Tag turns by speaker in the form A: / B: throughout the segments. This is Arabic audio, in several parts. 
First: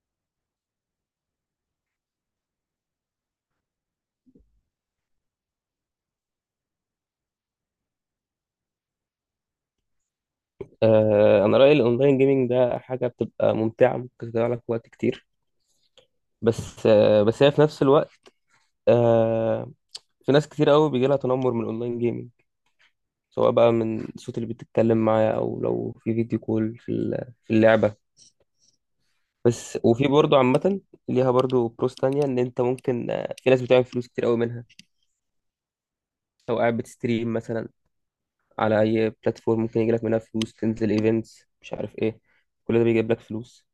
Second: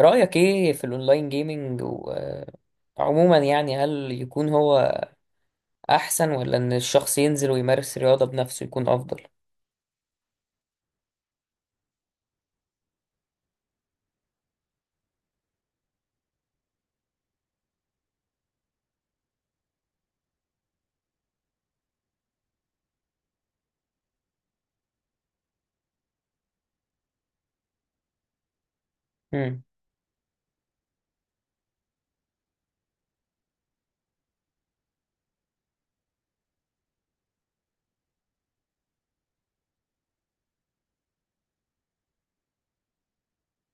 A: رأيك ايه في الاونلاين جيمينج؟ وعموما يعني هل يكون هو احسن، ولا ان الشخص ينزل ويمارس رياضة بنفسه يكون افضل؟
B: انا رايي الاونلاين جيمنج ده حاجه بتبقى ممتعه، ممكن تضيع لك وقت كتير. بس بس هي في نفس الوقت، آه، في ناس كتير قوي بيجي لها تنمر من الاونلاين جيمنج، سواء بقى من الصوت اللي بتتكلم معاه او لو في فيديو كول في في اللعبه.
A: امم.
B: بس وفي برضه عامه ليها برضه بروس تانية ان انت ممكن، في ناس بتعمل فلوس كتير قوي منها. لو قاعد بتستريم مثلا على اي بلاتفورم ممكن يجي لك منها فلوس، تنزل ايفنتس مش عارف ايه، كل ده بيجيب لك فلوس.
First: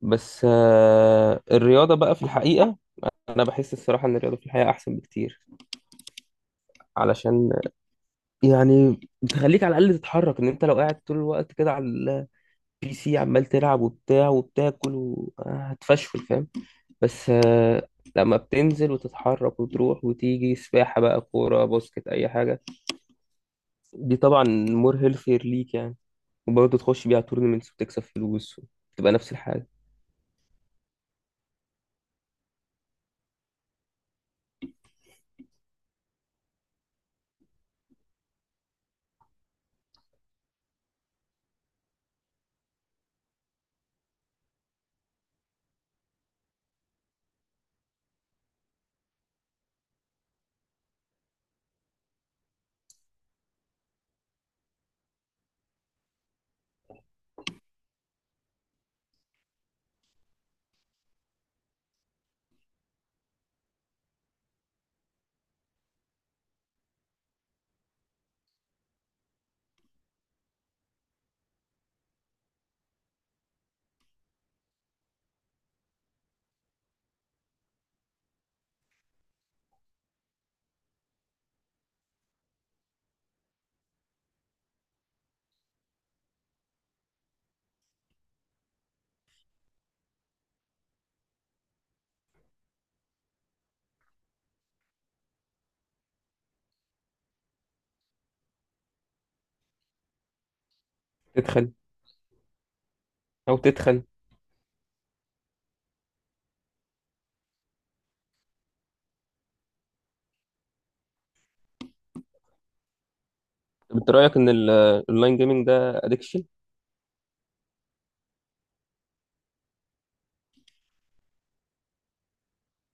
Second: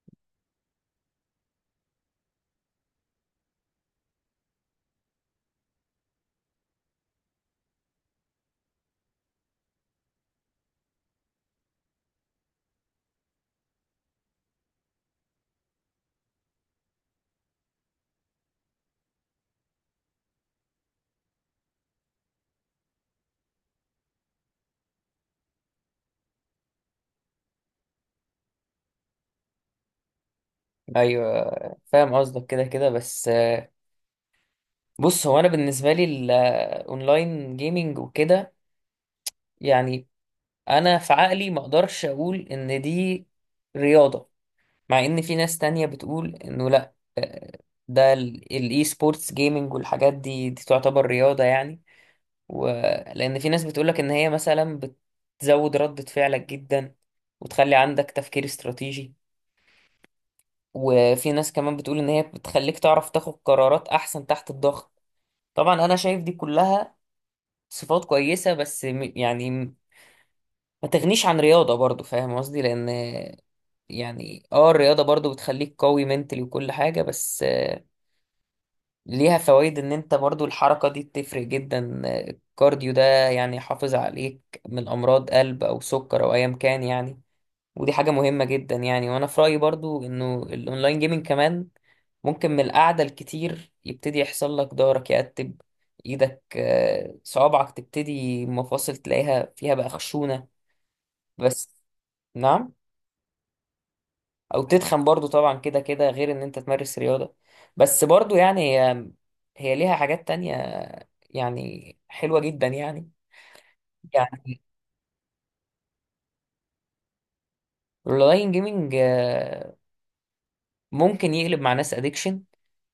B: بس الرياضة بقى في الحقيقة، انا بحس الصراحه ان الرياضه في الحياه احسن بكتير، علشان يعني بتخليك على الاقل تتحرك. ان انت لو قاعد طول الوقت كده على البي سي عمال تلعب وبتاع وبتاكل هتفشل، فاهم؟ بس لما بتنزل وتتحرك وتروح وتيجي سباحه بقى، كوره، باسكت، اي حاجه، دي طبعا مور هيلثير ليك يعني. وبرضه تخش بيها تورنمنتس وتكسب فلوس وتبقى نفس الحاجه.
A: ايوه، فاهم قصدك كده كده. بس بص، هو انا بالنسبة لي الاونلاين جيمينج وكده يعني انا في عقلي ما اقدرش اقول ان دي رياضة. مع ان في ناس تانية بتقول انه لا، ده الاي سبورتس جيمينج والحاجات دي تعتبر رياضة يعني. ولأن في ناس بتقولك إن هي مثلا بتزود ردة فعلك جدا، وتخلي عندك تفكير استراتيجي. وفي ناس كمان بتقول إن هي بتخليك تعرف تاخد قرارات أحسن تحت الضغط. طبعا أنا شايف دي كلها صفات كويسة، بس يعني ما تغنيش عن رياضة برضو، فاهم قصدي، لأن يعني الرياضة برضو بتخليك قوي منتلي وكل حاجة. بس ليها فوائد، ان انت برضو الحركة دي بتفرق جدا. الكارديو ده يعني يحافظ عليك من امراض قلب او سكر او ايا كان يعني. ودي حاجة مهمة جدا يعني. وانا في رأيي برضو انه الاونلاين جيمنج كمان ممكن من القعدة الكتير يبتدي يحصل لك ضهرك يرتب، ايدك صوابعك تبتدي مفاصل تلاقيها فيها بقى خشونة. بس.
B: تدخل
A: نعم؟
B: تدخل.
A: او تتخن برضو طبعا كده كده، غير ان انت تمارس رياضة. بس برضو يعني هي ليها حاجات تانية، يعني حلوة جدا يعني.
B: طب انت رايك ان
A: يعني
B: الاونلاين جيمنج ده ادكشن؟
A: الاونلاين جيمنج ممكن يقلب مع ناس ادكشن.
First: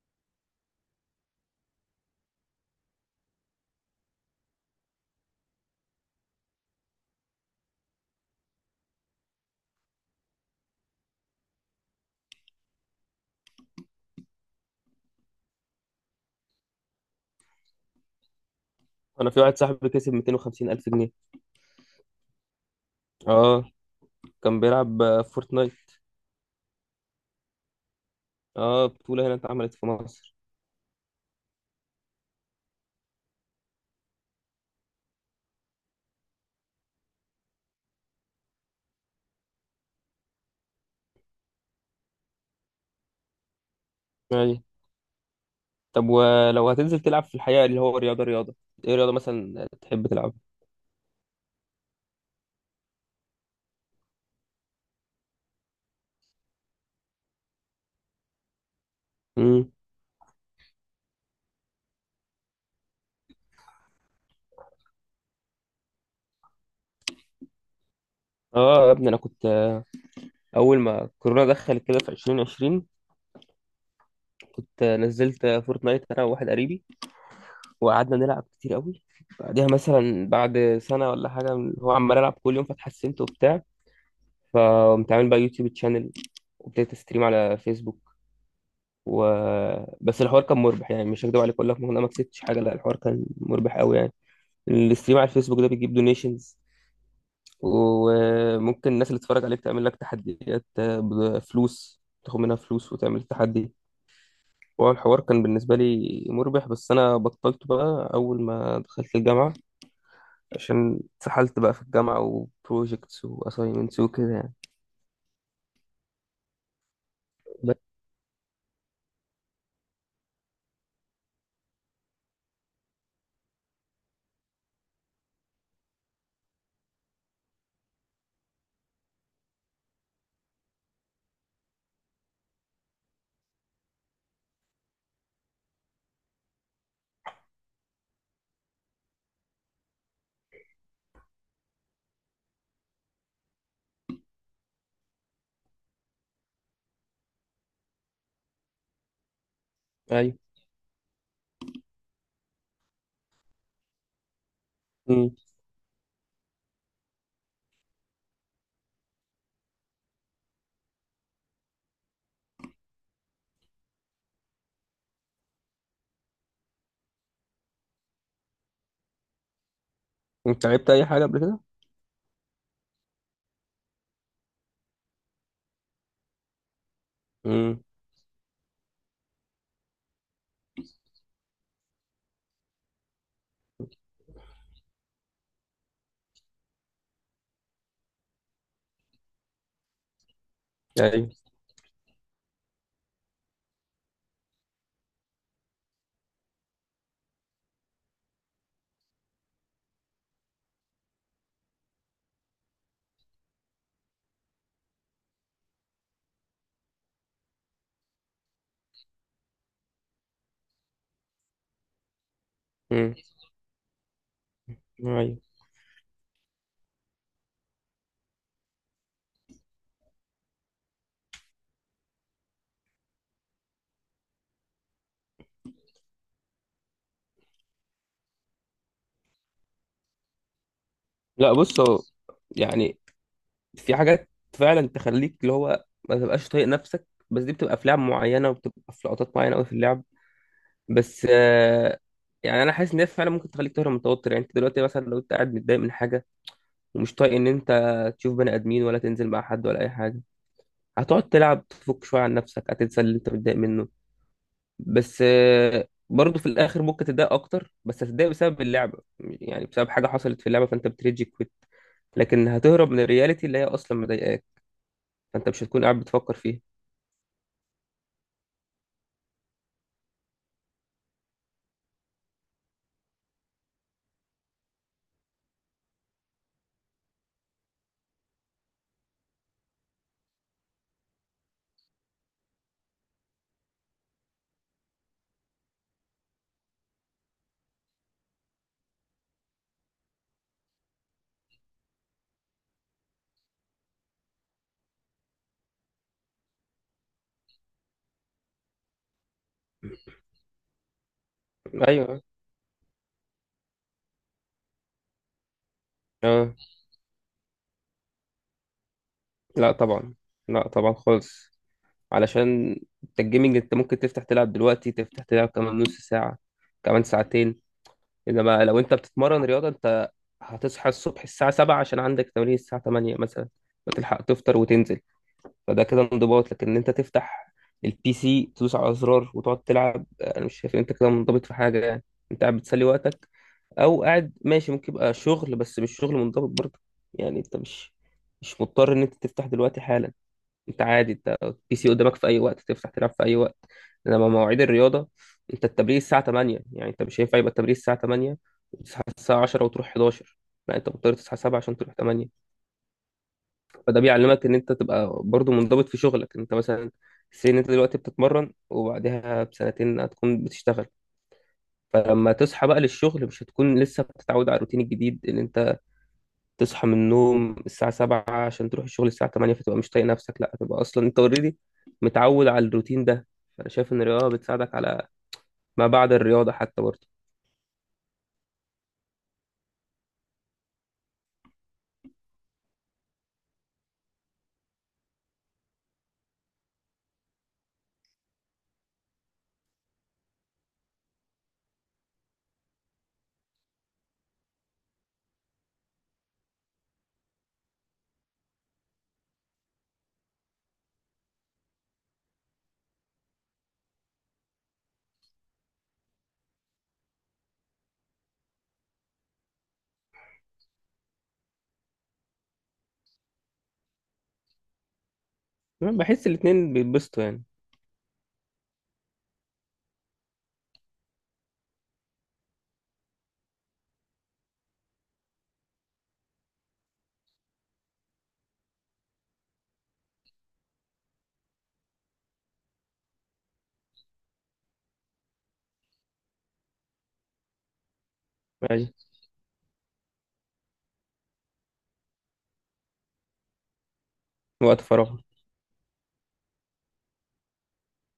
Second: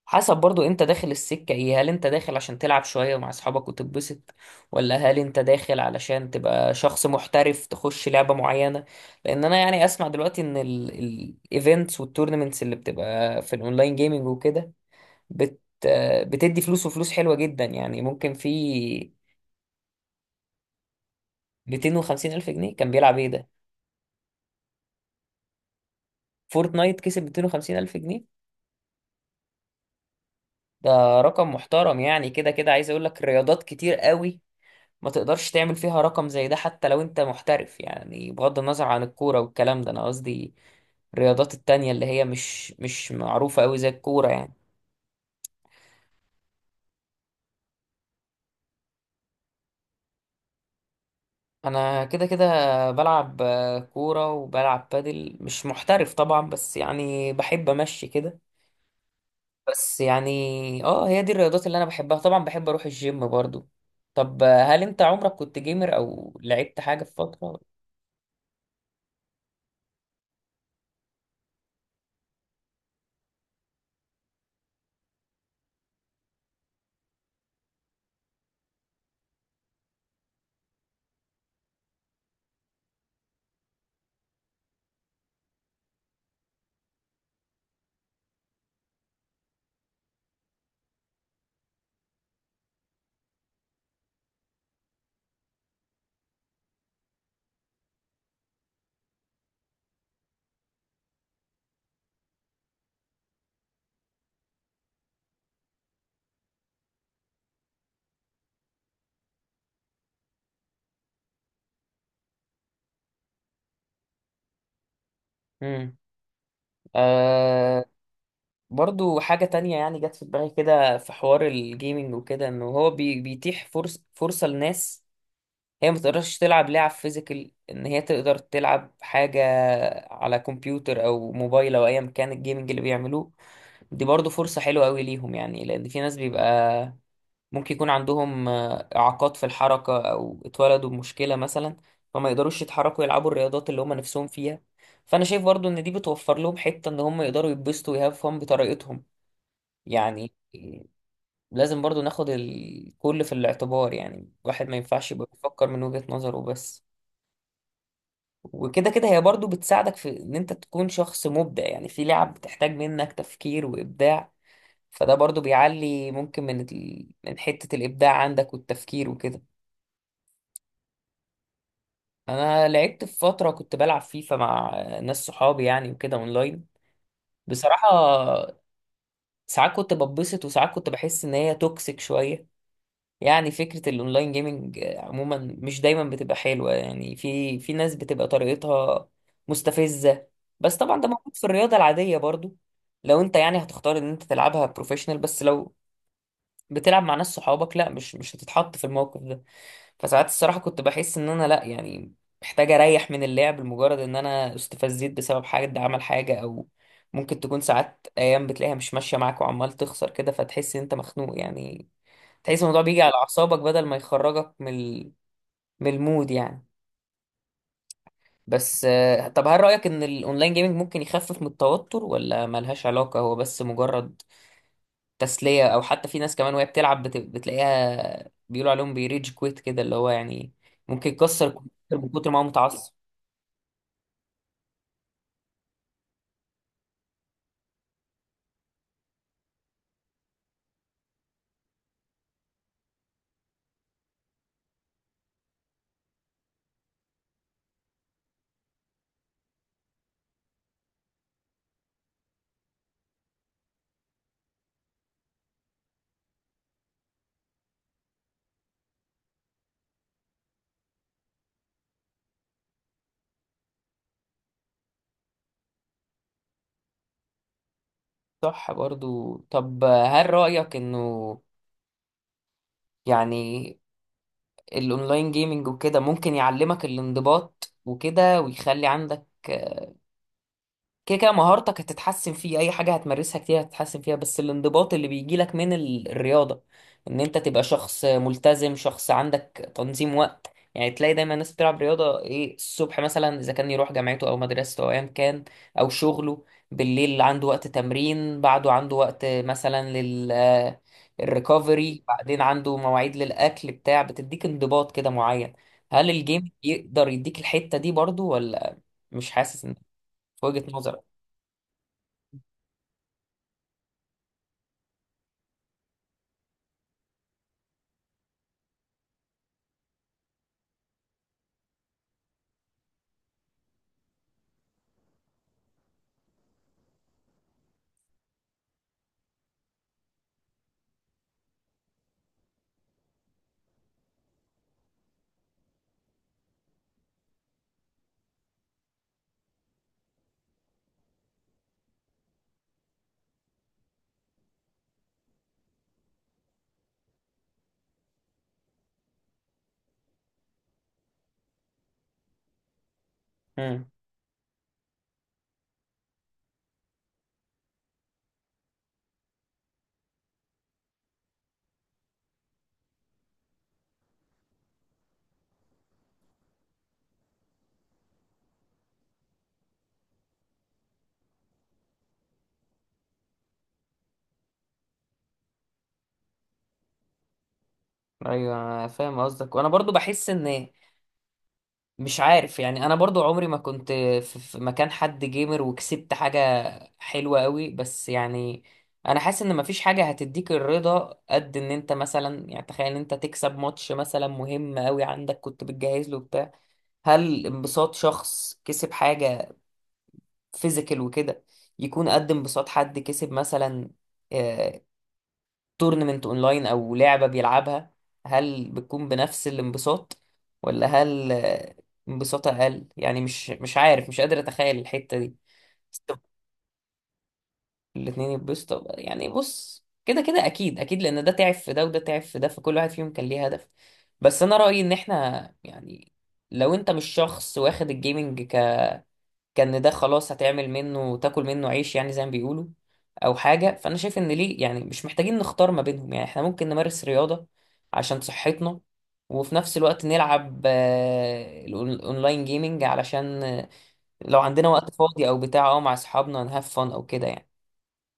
A: حسب برضو انت داخل السكة ايه. هل انت داخل عشان تلعب شوية مع اصحابك وتتبسط، ولا هل انت داخل علشان تبقى شخص محترف تخش لعبة معينة؟ لان انا يعني اسمع دلوقتي ان الايفنتس والتورنمنتس اللي بتبقى في الاونلاين جيمنج وكده بت آه، بتدي فلوس، وفلوس حلوة جدا يعني، ممكن في
B: انا في واحد صاحبي كسب 250 الف جنيه.
A: 250 ألف جنيه؟ كان بيلعب ايه ده؟
B: اه، كان بيلعب فورتنايت.
A: فورتنايت كسب 250 ألف جنيه؟
B: اه، بطولة هنا اتعملت في مصر.
A: ده رقم محترم يعني، كده كده عايز اقول لك رياضات كتير قوي ما تقدرش تعمل فيها رقم زي ده. حتى لو انت محترف يعني، بغض النظر عن الكورة والكلام ده. انا قصدي الرياضات التانية اللي هي مش معروفة قوي زي الكورة يعني.
B: ايوه. طب ولو هتنزل تلعب في الحقيقة اللي هو رياضة، ايه رياضة مثلا تحب تلعبها؟
A: انا كده كده بلعب كورة وبلعب بادل، مش محترف طبعا، بس يعني بحب امشي كده.
B: امم.
A: بس يعني هي دي الرياضات اللي انا بحبها، طبعا بحب اروح الجيم برضو. طب هل انت عمرك كنت جيمر او لعبت حاجة في فترة؟
B: اه يا ابني، انا كنت اول ما كورونا دخلت كده في 2020، كنت نزلت فورتنايت انا وواحد قريبي، وقعدنا نلعب كتير قوي. بعدها مثلا بعد سنة ولا حاجة هو عمال العب كل يوم، فتحسنت وبتاع، فقمت عامل بقى يوتيوب تشانل، وابتديت استريم على فيسبوك. و بس الحوار كان مربح، يعني مش هكدب عليك اقول لك إن انا ما كسبتش حاجه، لا الحوار كان مربح قوي يعني. الاستريم على الفيسبوك ده بيجيب دونيشنز، وممكن الناس اللي تتفرج عليك تعمل لك تحديات بفلوس، تاخد منها فلوس وتعمل تحدي. هو الحوار كان بالنسبة لي مربح، بس أنا بطلته بقى أول ما دخلت الجامعة، عشان اتسحلت بقى في الجامعة وبروجيكتس وأسايمنتس وكده يعني.
A: امم.
B: بس،
A: آه برضو حاجة تانية يعني جت في دماغي كده في حوار الجيمنج وكده، انه هو بي بيتيح فرصة لناس هي ما تقدرش تلعب لعب فيزيكال، ان هي تقدر تلعب حاجة على كمبيوتر او موبايل او ايا كان الجيمنج اللي بيعملوه. دي برضو فرصة حلوة قوي ليهم يعني، لان في ناس بيبقى ممكن يكون عندهم إعاقات في الحركة أو اتولدوا بمشكلة مثلا، فما يقدروش يتحركوا يلعبوا الرياضات اللي هم نفسهم فيها. فأنا شايف برضو إن دي بتوفر لهم حتة إن هم يقدروا يتبسطوا ويهاف فن بطريقتهم، يعني
B: أيوه.
A: إيه، لازم برضو ناخد الكل في الاعتبار، يعني الواحد ما ينفعش يبقى
B: أمم.
A: بيفكر من وجهة نظره بس. وكده كده هي برضو بتساعدك في إن أنت تكون شخص مبدع، يعني في لعب بتحتاج منك تفكير وإبداع، فده برضو بيعلي ممكن من حتة الإبداع عندك والتفكير وكده.
B: أنت لعبت أي حاجة قبل كده؟
A: انا لعبت في فتره كنت بلعب فيفا مع ناس صحابي يعني وكده اونلاين.
B: امم.
A: بصراحه ساعات كنت بتبسط، وساعات كنت بحس ان هي توكسيك شويه يعني. فكره الاونلاين جيمنج عموما مش دايما بتبقى حلوه يعني، في ناس بتبقى طريقتها مستفزه. بس طبعا ده
B: أيوه.
A: موجود في الرياضه العاديه برضو، لو انت يعني هتختار ان انت تلعبها بروفيشنال. بس لو بتلعب مع ناس صحابك لا، مش هتتحط في الموقف ده. فساعات الصراحة كنت بحس ان انا لا، يعني محتاج اريح من اللعب لمجرد ان انا استفزيت بسبب حد عمل حاجة. او ممكن تكون ساعات ايام بتلاقيها مش ماشية معاك وعمال تخسر كده، فتحس ان انت مخنوق يعني. تحس الموضوع بيجي على
B: امم.
A: اعصابك، بدل ما يخرجك
B: أيوه.
A: من المود يعني. بس طب هل رأيك ان الاونلاين جيمنج ممكن يخفف من التوتر، ولا ملهاش علاقة، هو بس مجرد تسلية؟ أو حتى في ناس كمان وهي بتلعب بتلاقيها بيقولوا عليهم بيريج كويت كده، اللي هو يعني ممكن يكسر
B: لا بص
A: الكمبيوتر
B: هو،
A: من كتر ما هو متعصب.
B: يعني في حاجات فعلا تخليك اللي هو ما تبقاش طايق نفسك، بس دي بتبقى في لعب معينه وبتبقى في لقطات معينه قوي في اللعب. بس يعني انا حاسس ان هي فعلا ممكن تخليك تهرب من التوتر. يعني انت دلوقتي مثلا لو انت قاعد متضايق من حاجه ومش طايق ان انت تشوف بني ادمين ولا تنزل مع حد ولا اي حاجه، هتقعد تلعب تفك شويه عن نفسك، هتنسى اللي انت متضايق منه. بس برضه في الاخر ممكن تتضايق اكتر، بس هتتضايق بسبب اللعبه، يعني بسبب حاجه حصلت في اللعبه فانت بتريجي كويت، لكن هتهرب من الرياليتي اللي هي اصلا مضايقاك، فانت مش هتكون قاعد بتفكر فيها.
A: صح برضو. طب هل رأيك إنه يعني الأونلاين جيمنج وكده ممكن يعلمك الانضباط وكده ويخلي عندك؟ كده كده مهارتك هتتحسن فيه، اي حاجه هتمارسها كتير هتتحسن فيها. بس الانضباط اللي بيجيلك من الرياضه، ان انت تبقى شخص ملتزم، شخص عندك تنظيم وقت. يعني تلاقي دايما الناس بتلعب رياضه ايه الصبح مثلا، اذا كان يروح جامعته او مدرسته او ايا كان او شغله. بالليل عنده وقت تمرين، بعده عنده وقت مثلا الريكفري،
B: ايوه.
A: بعدين عنده مواعيد للاكل بتاع، بتديك انضباط كده معين. هل الجيم
B: اه.
A: يقدر يديك الحته دي برضو ولا؟ مش حاسس
B: لا
A: ان،
B: طبعا.
A: في وجهه
B: لا طبعا
A: نظرك؟
B: خالص، علشان انت الجيمنج انت ممكن تفتح تلعب دلوقتي، تفتح تلعب كمان نص ساعة، كمان ساعتين. انما لو انت بتتمرن رياضة، انت هتصحى الصبح الساعة 7 عشان عندك تمرين الساعة 8 مثلا، فتلحق تفطر وتنزل، فده كده انضباط. لكن ان انت تفتح البي سي تدوس على زرار وتقعد تلعب، انا مش شايف ان انت كده منضبط في حاجه يعني، انت قاعد بتسلي وقتك، او قاعد ماشي، ممكن يبقى شغل بس مش شغل منضبط برضه. يعني انت مش مضطر ان انت تفتح دلوقتي حالا، انت عادي، انت البي سي قدامك في اي وقت، تفتح تلعب في اي وقت. انما مواعيد الرياضه، انت التمرين الساعه 8، يعني انت مش هينفع يبقى التمرين الساعه 8 وتصحى الساعه 10 وتروح 11، لا انت مضطر تصحى 7 عشان تروح 8.
A: امم.
B: فده بيعلمك ان انت تبقى برضو منضبط في شغلك. انت مثلا سين انت دلوقتي بتتمرن، وبعدها بسنتين هتكون بتشتغل، فلما تصحى بقى للشغل مش هتكون لسه بتتعود على الروتين الجديد ان انت تصحى من النوم الساعة 7 عشان تروح الشغل الساعة 8، فتبقى مش طايق نفسك. لا هتبقى اصلا انت اوريدي متعود على الروتين ده. فانا شايف ان الرياضة بتساعدك على ما بعد الرياضة حتى برضه.
A: ايوه، أنا فاهم قصدك. وانا برضو بحس ان، مش عارف يعني، انا برضو عمري ما كنت في مكان حد جيمر وكسبت حاجة حلوة قوي، بس يعني انا حاسس ان مفيش حاجة هتديك الرضا قد ان انت مثلا، يعني تخيل ان انت تكسب ماتش مثلا مهم قوي عندك كنت بتجهز له بتاع. هل انبساط شخص كسب حاجة فيزيكال وكده يكون قد انبساط حد كسب مثلا آه، تورنمنت اونلاين او لعبة بيلعبها؟ هل بتكون بنفس الانبساط، ولا هل انبساط اقل؟ يعني مش عارف، مش قادر اتخيل الحتة دي.
B: أنا
A: بس طب،
B: بحس الاتنين بيتبسطوا يعني.
A: الاتنين يتبسطوا بقى. يعني بص كده كده اكيد اكيد، لان ده تعب في ده وده تعب في ده، فكل واحد فيهم كان ليه هدف. بس انا رأيي ان احنا يعني، لو انت مش شخص واخد الجيمنج كان ده خلاص هتعمل منه تاكل منه عيش يعني زي ما بيقولوا، او حاجه. فانا شايف ان ليه يعني مش محتاجين نختار ما بينهم، يعني احنا ممكن نمارس رياضه عشان صحتنا،
B: ماشي.
A: وفي نفس الوقت نلعب الاونلاين جيمينج علشان لو عندنا
B: وقت
A: وقت
B: فراغ.
A: فاضي او بتاع مع اصحابنا نهاف فن او كده يعني.